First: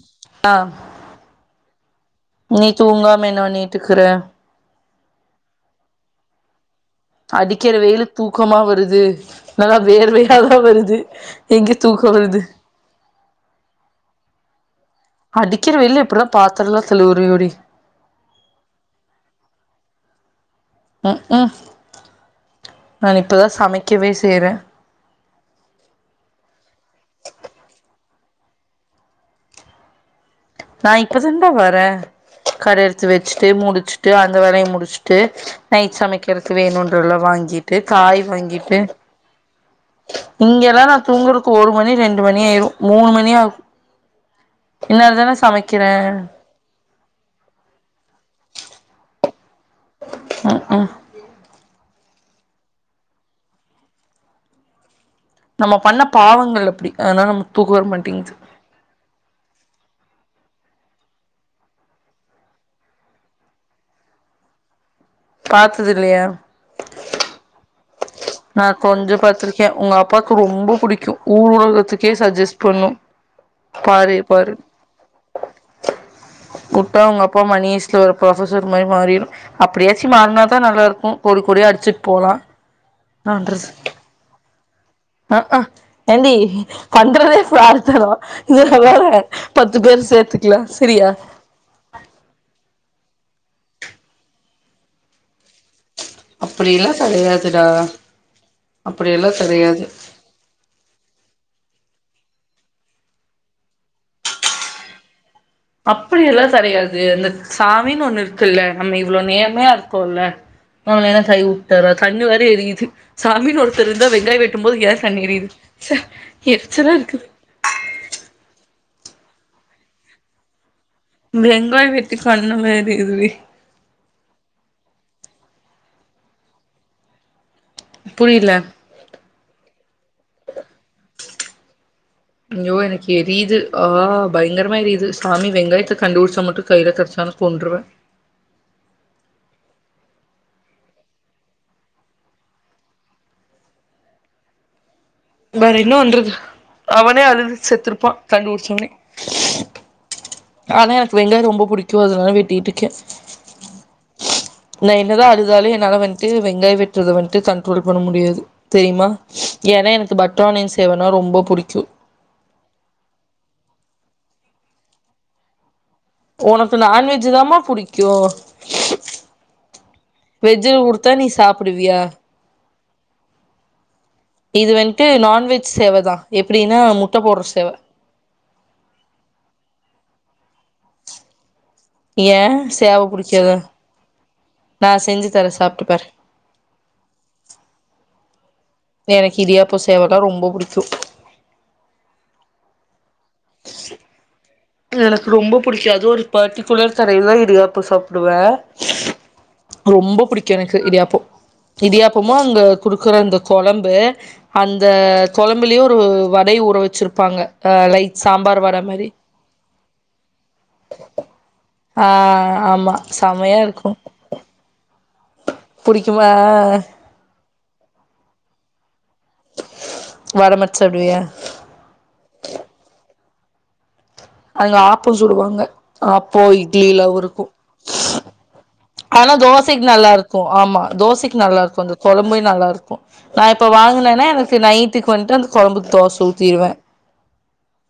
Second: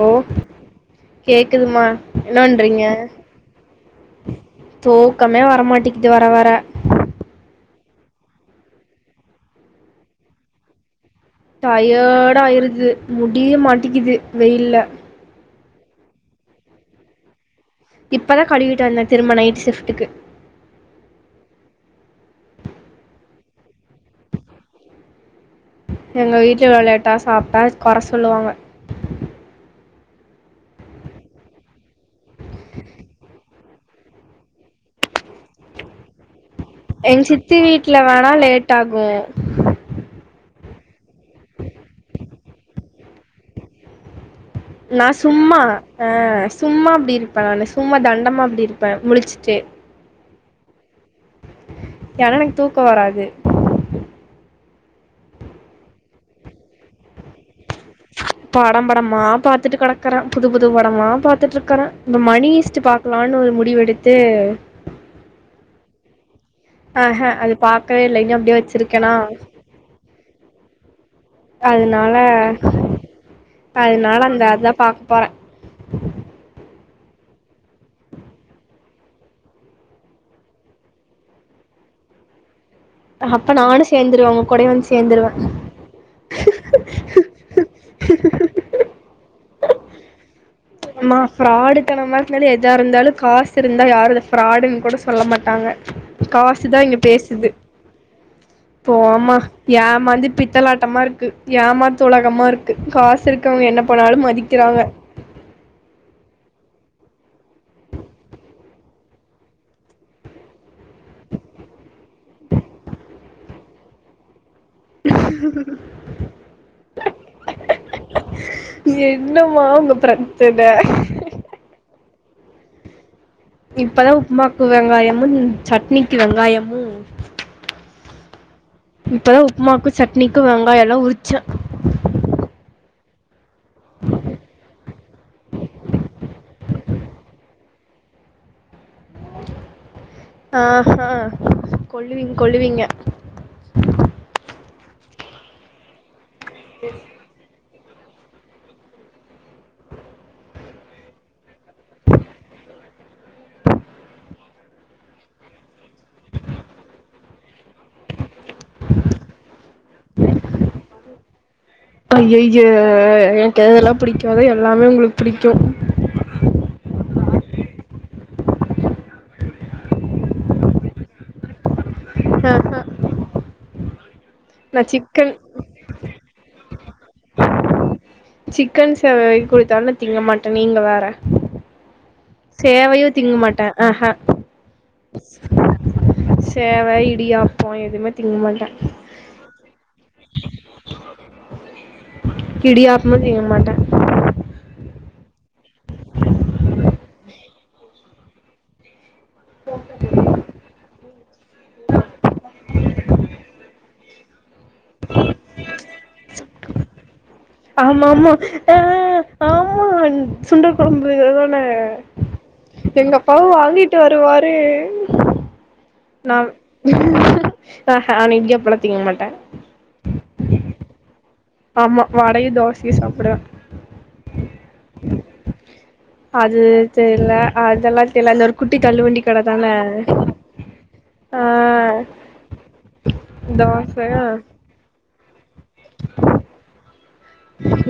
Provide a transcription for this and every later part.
hello ஆ கேக்குதுமா என்ன நீ பண்றீங்க தூங்காம என்ன பண்ணிட்டுக்கிற தூக்கமே வர மாட்டேக்குது வர வர அடிக்கிற வெயிலுக் தூக்கமா வருது நல்லா வேர்வையாதா வருது எங்க தூக்க வருது டயர்டாயிருது முடிய மாட்டிக்குது வெயில்ல அடிக்கிற வெயில எப்டிதா பாத்திரலா கழுவுரியோடி இப்ப தா கழுவிட்ட வந்தே திரும்ப நைட் ஷிப்டுக்கு நா இப்பதா சமைக்கவே செய்றே எங்க வீட்டுல இவ்ளோ லேட்டா சாப்ட்டா கொற சொல்லுவாங்க நா இப்ப தாண்டா வரே கட எடுத்து வச்சுட்டு முடிச்சுட்டு அந்த வேலய முடிச்சுட்டு நைட்டு சமைக்கிறதுக்கு வேணு எங்க ல்லாம் சித்தி வாங்கிட்டு வீட்ல காய் வேணா லேட் வாங்கிட்டு ஆகும் இங்கல்லா நா தூங்குறதுக்கு ஒரு மணி ரெண்டு மணி ஆயிரும் மூணு மணியாகு நா இனருதானே சும்மா சமைக்கிறே ஆ சும்மா அப்டி இருப்பே நா சும்மா தண்டமா அப்டி இருப்பே முழிச்சுட்டு ம் ம் ஏனா எனக்கு தூக்கோ வராது நம்ம பண்ண பாவங்கள் அப்டி அதனால நமக்கு தூக்கம் வர மாட்டேங்குது படம் படமா பாத்துட்டு கெடக்கற புது புது படமா பாத்துட்டு இருக்கறே இந்த மணி ஈஸ்ட் பாக் லான்னு ஒரு முடிவெடுத்து பாத்தது இல்லையா ஆ ஆ அது பாக்கவே இல்லை இன்னும் நா கொஞ்ச பாத்திருக்கே உங்க அப்பாவுக்கு ரொம்போ புடிக்கு ஊரு உலகத்துக்கே அதனால சஜஸ்ட் பண்ணு பாரு அதனால அந்த பாரு அதா பாக்க போறே உட்டா உங்க அப்பா மணி ஈஸ்ட்ல ஒரு ப்ரொபசர் மாரி மாறிரு அப்படியாச்சு மாறுனதா நல்லா இருக்கு கோடி கோடியாக அடிச்சிட்டு போலா அப்பா நானு சேரந்துருவாங்க உங்க கூட வந்து சேந்துருவே அக் ஆ என்டி பண்ட்ரதே பிராடுதனோ இதுல வேற பத்து பேரு சேத்து ங்ளா சரியா ஃப்ராடு தன மாதிரிருனால எதா இருந்தாலு காசு இருந்தா யாரு அத ஃப்ராடுன்னு கூட சொல்ல மாட்டாங்க காசுதா அப்படியெல்லா இங்க பேசுது கெடையாதுடா அப்படியெல்லா போமா கெடையாது ஏமாந்து பித்தலாட்டமா இருக் கு ஏமாத்து உலகமா இருக்கு காசு இருக்கவங்க என்ன பண்ணாலு மதிக்கிறாங்க அப்பிடியெல்லா கெடையாது அந்த சாமின்னு ஒண்ணு இருக்குல்ல நம்ம இவ்ளோ நேர்மையா இருக்கோல்ல நம்ம வேனா கை வுட்டாற தண்ணி வேற எரியுது சாமின்னு ஒருத்தர் இருந்தா வெங்காய வெட்டும் போது ஏ கண்ணு எரியுது ச்ச எறிச்சலா இருக்கு என்னமா உங்க ப்ரச்சன வெங்காய வெட்டி கண்ணெல்லா எறியுதுடி இப்பதா உப்புமாக்கு வெங்காயமு சட்னிக்கு வெங்காயமு புரியில இப்பதா உப்புமாக்கு சட்னிக்கு வெங்காயெல்லா உரிச்சே ஐய்யோ எனக்கு எரியிது ஆ பயங்கரமா எரியிது சாமி வெங்காயத்த கண்டுபிடிச்சா மட்டு கையில கெட்ச்சா நா கொண்ருவே ஆ ஆ கொல்லுவீங்க கொல்லுவீங்க வேற என்னபண்றது அவனே அழுது செத்துருப்பா கண்டு புடிச்சவனே ஆனா எனக்கு வெங்காய ரொம்ப புடிக்கு அதுனால வெட்டிட்டு இருக்கே நா என்னதா அழுதாலு என்னால வந்துட்டு வெங்காய வெட்டுறத வந்ட்டு கண்ட்ரோல் பண்ண முடியாது தெரியுமா ஏனா பட்டரானியன்சேவனா ரொம்ப புடிக்கு அய்யய்ய எனக்கு எதெல்லா புடிக்காதோ அது எல்லாமே உங்குளுக்கு புடிக்கு உனக்கு நான்வெஜ்ஜி தாம புடிக்கு வெஜ்ஜி குடுத்தா நீ சாப்புடுவியா ஆ ஹா இது வந்துட்டு சிக்கன் நான்வெஜ் சேவதா எப்புடினா முட்ட போட்ற சேவ சிக்கன் சேவை குடுத்தாலு தீங்க மாட்ட நீங்க வேற ஏ சேவ சேவையோ திங்க புடிக்காதா மாட்ட அ ஹா நா செஞ்சு தரே சாப்ட்டு பாரு சேவை இடியாப்போ எதுவுமே திங்க மாட்டே எனக்கு இடியாப்ப சேவனா ரொம்ப புடிக்கு இடியாப்பமு திங்க மாட்டே [inaudible] எனக்கு ரொம்ப புடிக்கு அதுவு ஒரு பர்ட்டிகுலர் கடையில தா இடியாப்போ சாப்புடுவே ரொம்போ புடிக்கு எனக்கு இடியாப்போ இடியாப்பமு அங்க குடுக்குற அந்த கொழம்பு அந்த கொழம்புலயும் ஒரு வடையா ஊற வச்சிருப்பாங்க அ ஆமா லைக் ஆமா சாம்பார் வட மாரி ஆஹ் ஆமா சுண்டல் கொழம்பு தானே ஆ ஆமா எங்கப்பாவு செமையா இருக்கு வாங்கிட்டு வருவாரு புடிக்குமா நா இடியாப்பம்லா திங் மாட்ட வட மட் சாப்டுவிய ஆமா வடையு தோசையு சாப்டுவ அதுங்க ஆப்போ சுடுவாங்க அப்போ அது இட்லில தெர்ல உருக்கும் அதெல்லா தெர்ல அந்த ஒரு குட்டி தள்ளுவண்டி ஆனா கட தான தோசைக்கு நல்லா இருக்கு ஆமா தோசைக் கு ஆ நல்லா இருக்கு அந்த கொழம்பே நல்லாருக்கு நா இப்ப தோச வாங்கினேன்னா எனக்கு நை திக்கு வன்ட்டு அந்த கொழம்புக்கு தோசை ஊத்டுவே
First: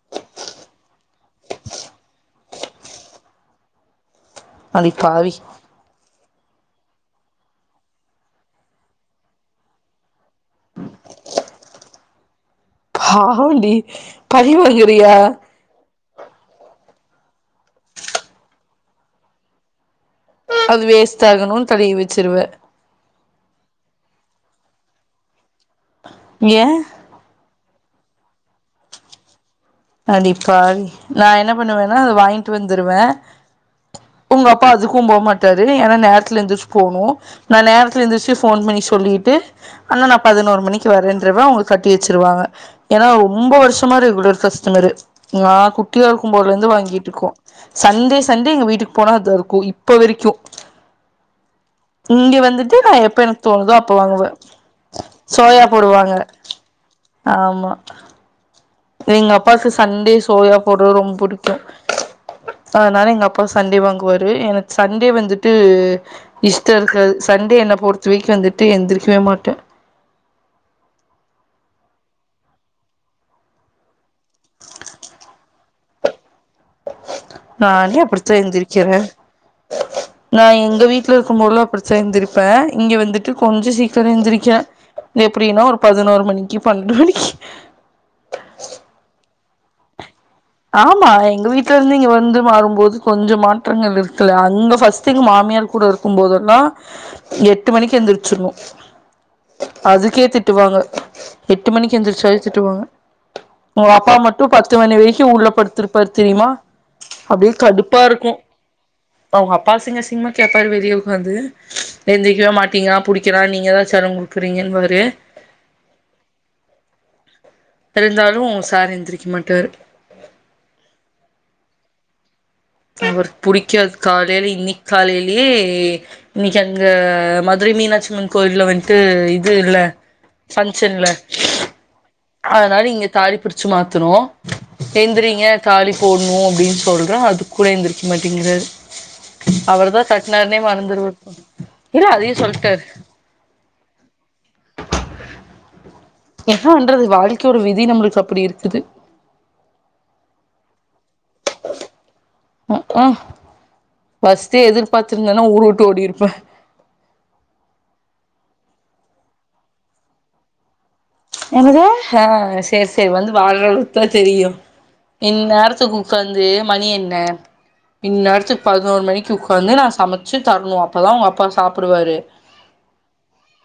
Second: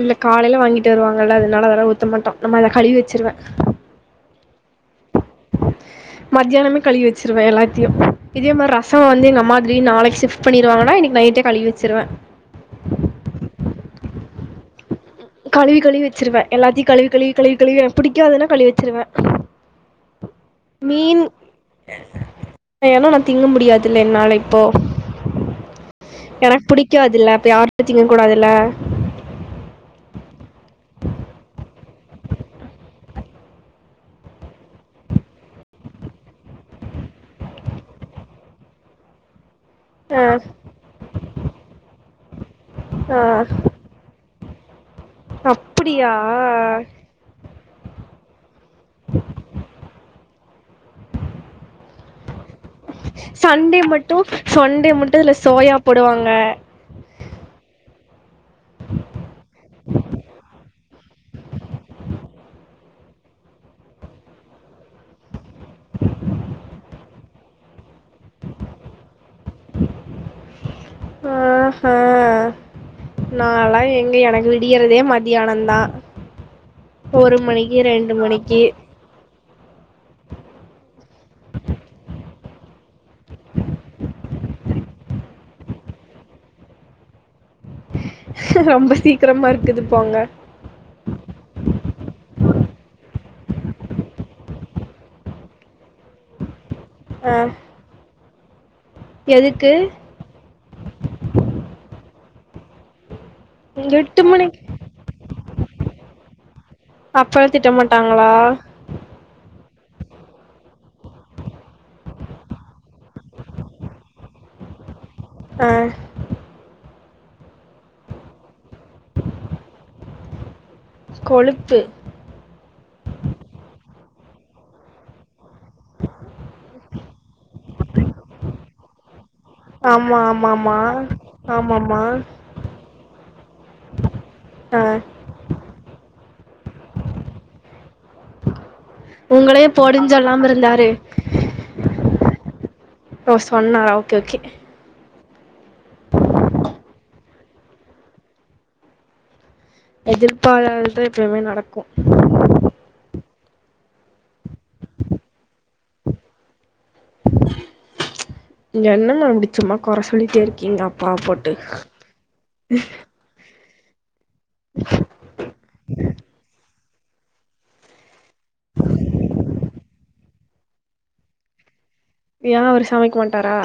இல்ல காலையில வாங்கிட்டு வருவாங்கல்ல அதனால அதலா ஊத்த மாட்டோம் நம்ம அத கழுவி வச்சிருவ அதிப்பாவி மத்தியானமே கழுவி வச்சிருவே எல்லாத்தையு இதே மார் ரசோ வந்து எங்க அம்மா திடீர்னு நாளைக்கு ஷிப் குக் பண்ணிடுவாங்கன்னா இன்னைக்கு நைட்டே கழிவி வச்சிருவே பாவண்டி பழிவாங்குரிய கழுவி கழுவி வச்சிருவே எல்லாத்தையு கழுவி கழுவி கழுவி கழுவி புடிக்காதுன்னா கழுவி வச்சிருவே அது வேஸ்ட் மீன் ஆகணும்னு கழுவி வச்சிருவ ஏன்னா நா திங்க முடியாதுல்ல என்னால இப்போ ஏ எனக்கு பிடிக்காதுல்ல அப்ப யார் வச்சிங்க கூடாதுல அடிபாவி நா என்ன பண்ணுவேன்னா அத வாங்கிட்டு வந்துருவ உங்க அப்பா அதுக்கு‌ போ மாட்டாரு ஏன்னா நேரத்துல எந்திரிச்சு போனு நா நேரத்துல எந்திருச்சு போன் பண்ணி சொல்லிட்டு அண்ணா நா ஆ, பதினோரு மணிக்கு வரேன்றவ அவங்க கட்டி வச்சுருவாங்க ஏன்னா ஆ, ரொம்ப வருஷமா ரெகுலர் ஃபர்ஸ் ந குட்டியா அப்படியா இருக்கும் பொதுல இருந்து வாங்கிட்டு இருக்கோ சண்டே சண்டே எங்க வீட்டுக் போனா அதா இருக்கு இப்ப வரைக்கு இங்க வந்துட்டு நா எப்ப எனக்கு தோணுதோ அப்ப வாங்குவே டே மட்டு அதுல சோயா போடுவாங்க ஆமா எங்க அப்பாக்கு சண்டேஸ் சோயா போட்ரது ரொம் புடிக்கு அதனால எங்க அப்பா சண்டே வாங்குவாரு எனக்கு சண்டே வந்துட்டு இஷ்ட இருக்காது சண்டே என்ன பொறுத்த விக்கு வந்துட்டு எந்திருக்கவே மாட்டே ஆ ஹா நாலா எங்க எனக்கு விடியிறதே மதியானந்தா ஒரு மணிக்கு நானே ரெண்டு அப்படித்தா மணிக்கு எந்திரிக்கிறே நா எங்க வீட்டுல இருக்கும் போதுல அப்டி ‌தா எந்திரிப்பேன் இங்க வந்துட்டு கொஞ்ச சீக்கிரோ எந்திரிக்கிற எப்டின்னா ஒரு பதினோரு மணிக்கு பன்னெண்டு மணிக்கு ரொம்ப சீக்கிரமா இருக்குது போங்க ஆமா எங்க வீட்டு்ல இருந்து இங்க வந்து மாறும்போது கொஞ்சம் மாற்றங்கள் இருக்குல அங்க பர்ஸ்ட் எங்க மாமியார் கூட இருக் கும் போதெல்லா ஆ, எட்டு மணிக்கு எந்திரிச்சிருவோ எதுக்கு அதுக்கே திட் டுவாங்க எட்டு மணிக்கு எந்திரிச்சாவே திட்டுவாங்க உங்க அப்பா எட்டு மட்டு மணிக்கு பத்து மணி வரை க்கு உள்ள படுத்திருப்பாரு தெரியுமா அப்டியே அப்புறம் திட்ட கடுப்பா மாட்டாங்களா இருக்கு அவங்க அப்பா அசிங்க அசிங்கமா கேப்பாரு வெளிய உக்காந்து எந்திரிக்கவே மாட்டீங்க புடிக்கிறா நீங்க தா செல்ல குடுக்குறீங்கன்னுவாரு ஆ இருந்தாலு சார் எந்திரிக்க மாட்டாரு கொழுப்பு அவருக்கு புடிக்காது காலைல இன்னிக் காலைலீயே இன்னிக்கி அங்க மதுரை மீனாட்சி அம்மன் கோயில்ல வன்ட்டு இ துல்ல ஆமா ஆமாம்மா பங்ஷன்ல ஆமாம்மா அதனால இங்க தாலி ‌பிரிச்சி மாத்துனோ ஆ எந்திரீங்க தாலி போட்ணோ அப்டீன்னு சொல்றோ அதுக்கு கூட எந்திரிக்க மாட்டீங்குறாரு உங்களே அவர்தா போடுன்னு சொல்லாம கட்னாருனே இருந்தாரு மறந்துருவாரு போல இல்ல அதையு சொல்ட்டாரு ஓ சொன்னாறா ஓகே ஓகே ஏன்னா பன்றது வாழ்க்கையோட விதி நம்முளுக்கு அப்டி இருக்குது எதிர்ப்பாராததே எப்பயுமே நடக்கோ அ பஸ்ட்டு எதிர்பார்த்திருந்துன்னா ஊரு வுட்டு ஓடிருப்பே என்னம்மா இப்டி சும்மா கொற சொல்லிட்டே இருக்கீங்க அப்பாவ போட்டு என்னது ஆ சேர் சேர் வந்து வாழ்றவளுக் குதா தெரியு இன்னேர்த்துக்கு ஒக்காந்து மணி என்ன இந்நேரத்துக்கு பதினோரு மணிக்கு ஒக்காந்து நா சமச்சு தரணோ அப்போ தா அவங்க அப்பா சாப்புடுவாரு ஏ அவரு சமைக்க மாட்டாரா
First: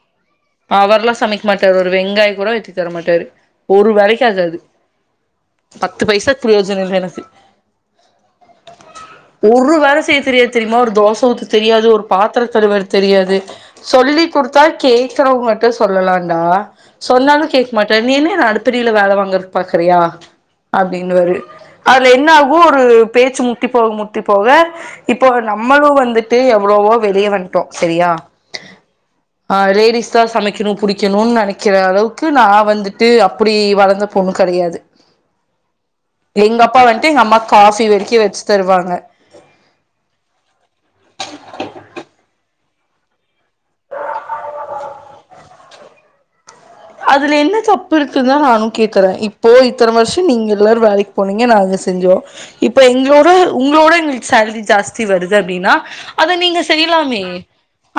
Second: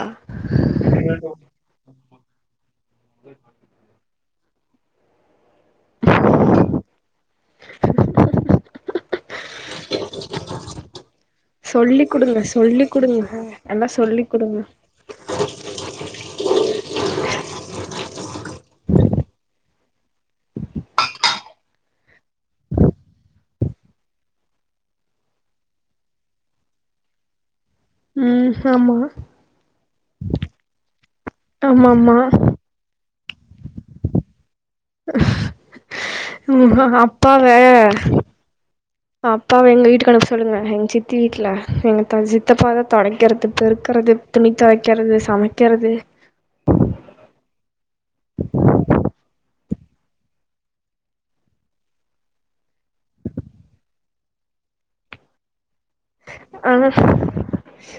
அவர்லா சமைக்க ஒரு வெங்காயோ கூட வெட்டி தரமாட்டாரு ஒரு வேலைக்கு ஆகாது பத்து பைசாக்கு பிரயோஜனோ இல்ல எனக்கு [unintelligible] ஒரு வேல செய்ய தெரியாது தெரியுமா ஒரு தோச ஊத்த தெரியாது ஒரு பாத்தரோ கழுவ தெரியாது எல்லா சொல்லி கு குடுத்தா கேக்றவங்குட்ட சொல்லலாடா சொன்னாலு கேக்க மாட்டாரு நீ என்ன என்ன அடுத்தடீல வேல வாங்குறதுக்கு பாக்குறியா அப்டீன்னுவாரு அதுல என்ன ஆகு ஒரு பேச்சு முத்தி போக முத்தி போவ இப்போ நம்மளு வந்துட்டு எவ்வளோவோ வெளிய வ ன்டோ செரியா ம் ஆமா அ லேடிஸ்தா சமைக்கணோ புடிக்கணோனு நெனைக்கிற ஆமா ஆமா அளவுக்கு நா நா வந்துட்டு அப்புடி வளந்த பொண்ணு கெடையாது எங்க ம் அப்பா வன்ட்டு எங்க அம்மாக்கு அப்பாவ காஃபி வெரிக்கி வெச்சு தருவாங்க அப்பாவ எங்க வீட்டுக்கு வர சொல்லுங்க எங்க சித்தி வீட்ல எங்க த சித்தப்பாதா தொடைக்கிறது பெருக்குறது துணி தொவைக்கிறது சமைக்கிறது அதுல என்ன தப்பு இருக்குதுன்னு நானு கேக்கறே இப்போ இத்தன வர்ஷோ நீங்க எல்லாரு வேலைக்கு போனீங்க நாங்க செஞ்சோ இப்ப எங்களோட உங்களோட எங்குளுக்கு சேலரி ஜாஸ்தி வருது அப்டீன்னா அத நீங்க ஆனா செய்யலாமே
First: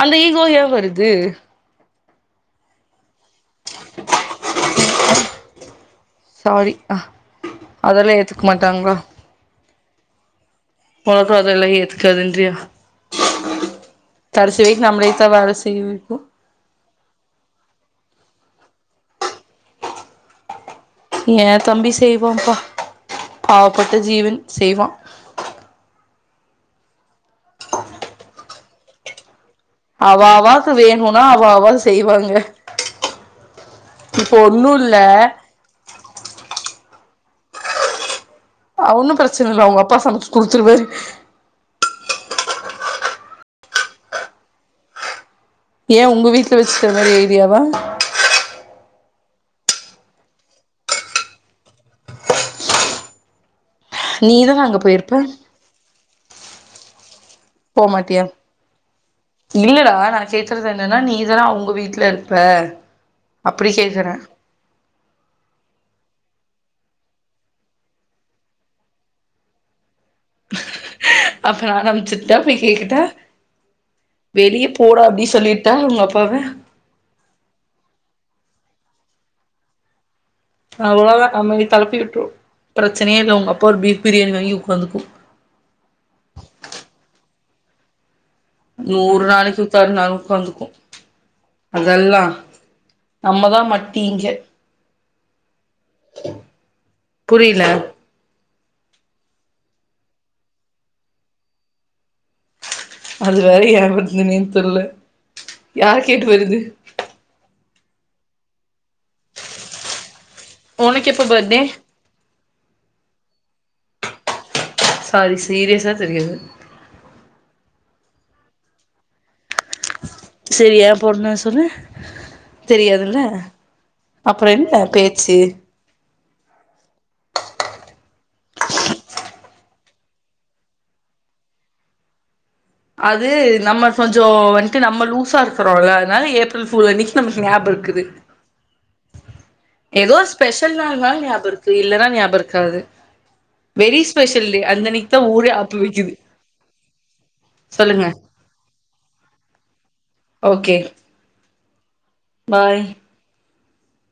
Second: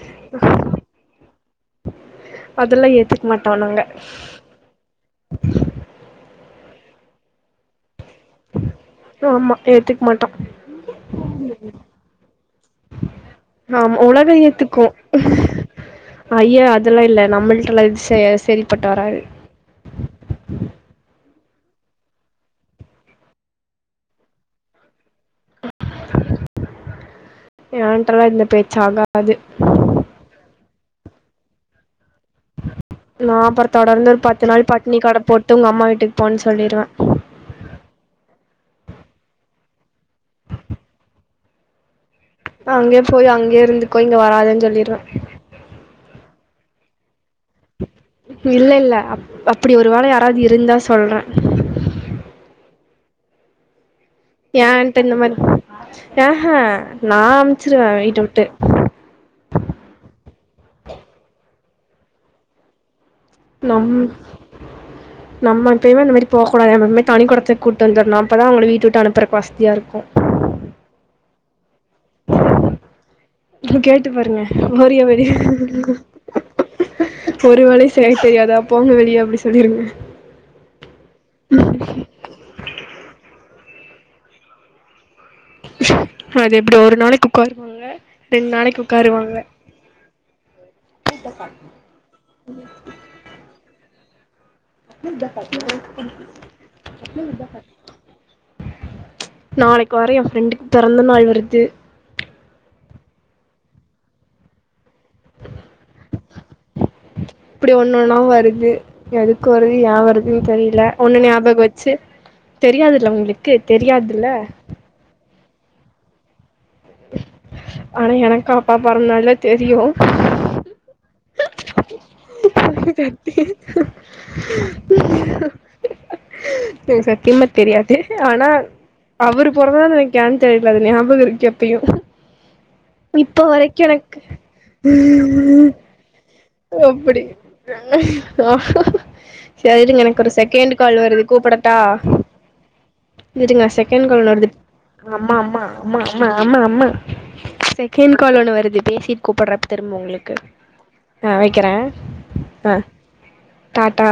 அந்த ஈகோ ஏ வருது அதுல்லா ஏத்துக்க மாட்டோ நாங்க [unintelligible] சாரி அதெல்லா ஏத் ஏத்துக்க மாட்டாங்களா ஆமா ஏத்துக்க மாட்டோ ஒலகோ அதெல்லா ஏத்துகாதுன்றியா ஆமா ஒலகோ ஏத்துக்கோ தா வேல செய்ய வைக்கு ஐய்ய அதெல்லா இல்ல நம்மள்ட்டலா இது செ செரிப்பட்டு வராது ஏ தம்பி செய்வாம்பா பாவப்பட்ட ஜீவன் செய்வா ஏன்ட்டலா இந்த பேச்சு ஆகாது அவா அவாக்கு வேணுனா அவா அவா செய்வாங்க நா அப்புறோ தொடர்ந்து ஒரு இப்போ பத்து நாள் ஒன்னு இல்ல பட்டினி கட போட்டு உங்க அம்மா வீட்டுக்கு போன்னு சொல்லிருவே அ ஒன்னு பிரச்சன இல்ல அவுங்க அப்பா சமைச்சு குடுத்துருவாரு அச்கே போய் அங்கே இருந்துக்கோ இங்க வராதன் சொல்லிருவ ஏ உங்க வீட்ல வச்சுக்கிற மாரி ஐடியாவா இல்ல இல்ல அப் அப்படி ஒரு வேள யாராவது இருந்தா சொல்ற நீதான அங்க ஏன்ட்ட இந்த போயிருப்ப மாரி அஹ நா அம்ச்சிருவ வீட்ட போமாட்டியா விட்டு இல்லடா நா கேக்கறது என்னன்னா நீதானா அவுங்க வீட்ல இருப்ப அப்டி நம் கேக்குற நம்ம எப்பயுமே அந்த மாரி போ கூடாது நம்ம எப்மே தனி குடுத்தனோ கூட்டு வந்துருனு அப்ப தா அவுங்கள வீட்ட விட்டு அனுப்பறக்கு வசதியா இருக்கு அப்பறம் அறம் ஸ்டிக்ட்டா போய் கேக்கட்டா கேட்டு பாருங்க வெளிய ஓரிய போடா வெளி அப்டி சொல்லிட்டா உங்க அப்பாவ ஒரு வேளையு செய்ய தெரியாதா போங்க வெளிய அப்டி சொல்லிருங்க அவ்ளோ நம்மள கெளப்பி விட்டுரு பிரச்சனயே இல்ல உங்க அப்பா ஒரு பீஃப் பிரியாணி வாங்கி ஒக்காந்துக்கு அது எப்டி ஒரு நாளைக்கு ஒக்காருவாங்க நூறு நாளைக்கு ஒக்காந்தாலு ஒக்காந்துக்கு அதல்லா நம்ம தா மட்னி இங்க [unintelligible] புரியல நாளைக்கு வேற எ ஃப்ரெண்டுக்கு பெறந்த நாள் வருது அது வேற ஏ வருதுன்னே தெர்ல யார கேட்டு வருது இப்படி ஒன்னு ஒன்னா வருது எதுக்கு வருது ஏ வரு துன் தெரில உனக்கு ஒன்னு எப்ப ஞாபக பர்த்டே வெச்சு தெரியாதுல்ல அவுங்ளுக்கு தெரியாதுல்ல சாரி சீரியசா தெரியாது ஆனா எனக்கு அப்பா பெறந்தனால்லா தெரியு செரி ஏ பொறந்நாள் சொல்லு தெரியாதுல்ல அப்றோ என்ன பேச்சி எனக்கு சத்தியமா தெரியாது ஆனா அவுரு பொறந்தநாளு எனுக்கு யான் தெரில அது ஞாபக இருக்கு எப்பையு அது நம்ம கொஞ்சோ வன்ட்டு நம்ம லூசா எனக்கு இருக்றோல்ல அதனால ஏப் ரல் ஃபூல் அன்னிக்கி நமக்கு ஞாபக் இக்குது சேர் இருங்க எனக்கு ஒரு செகெண்டு ஸ்பெஷல் கால் நாள்னால வருது ஞாபகம் இருக்கு கூப்படட்டா இல்லன்னா ஞாபகம் இருக்காது இருங்க வெரி செகெண்ட் கால் ஸ்பெஷல் வருதுட் டே அந்த அன்னைக்கு தா அம்மா ஊரே அம்மா ஆப்பு அம்மா வைக்குது அம்மா அம்மா அம்மா சொல்லுங்க செகெண்ட் கால் ஒன்னு வருது பேசிட் கூப்பற்ற திரும்ப உங்ளுக்கு ஓகே ஆ வெக்கற அ பாய் டாட்டா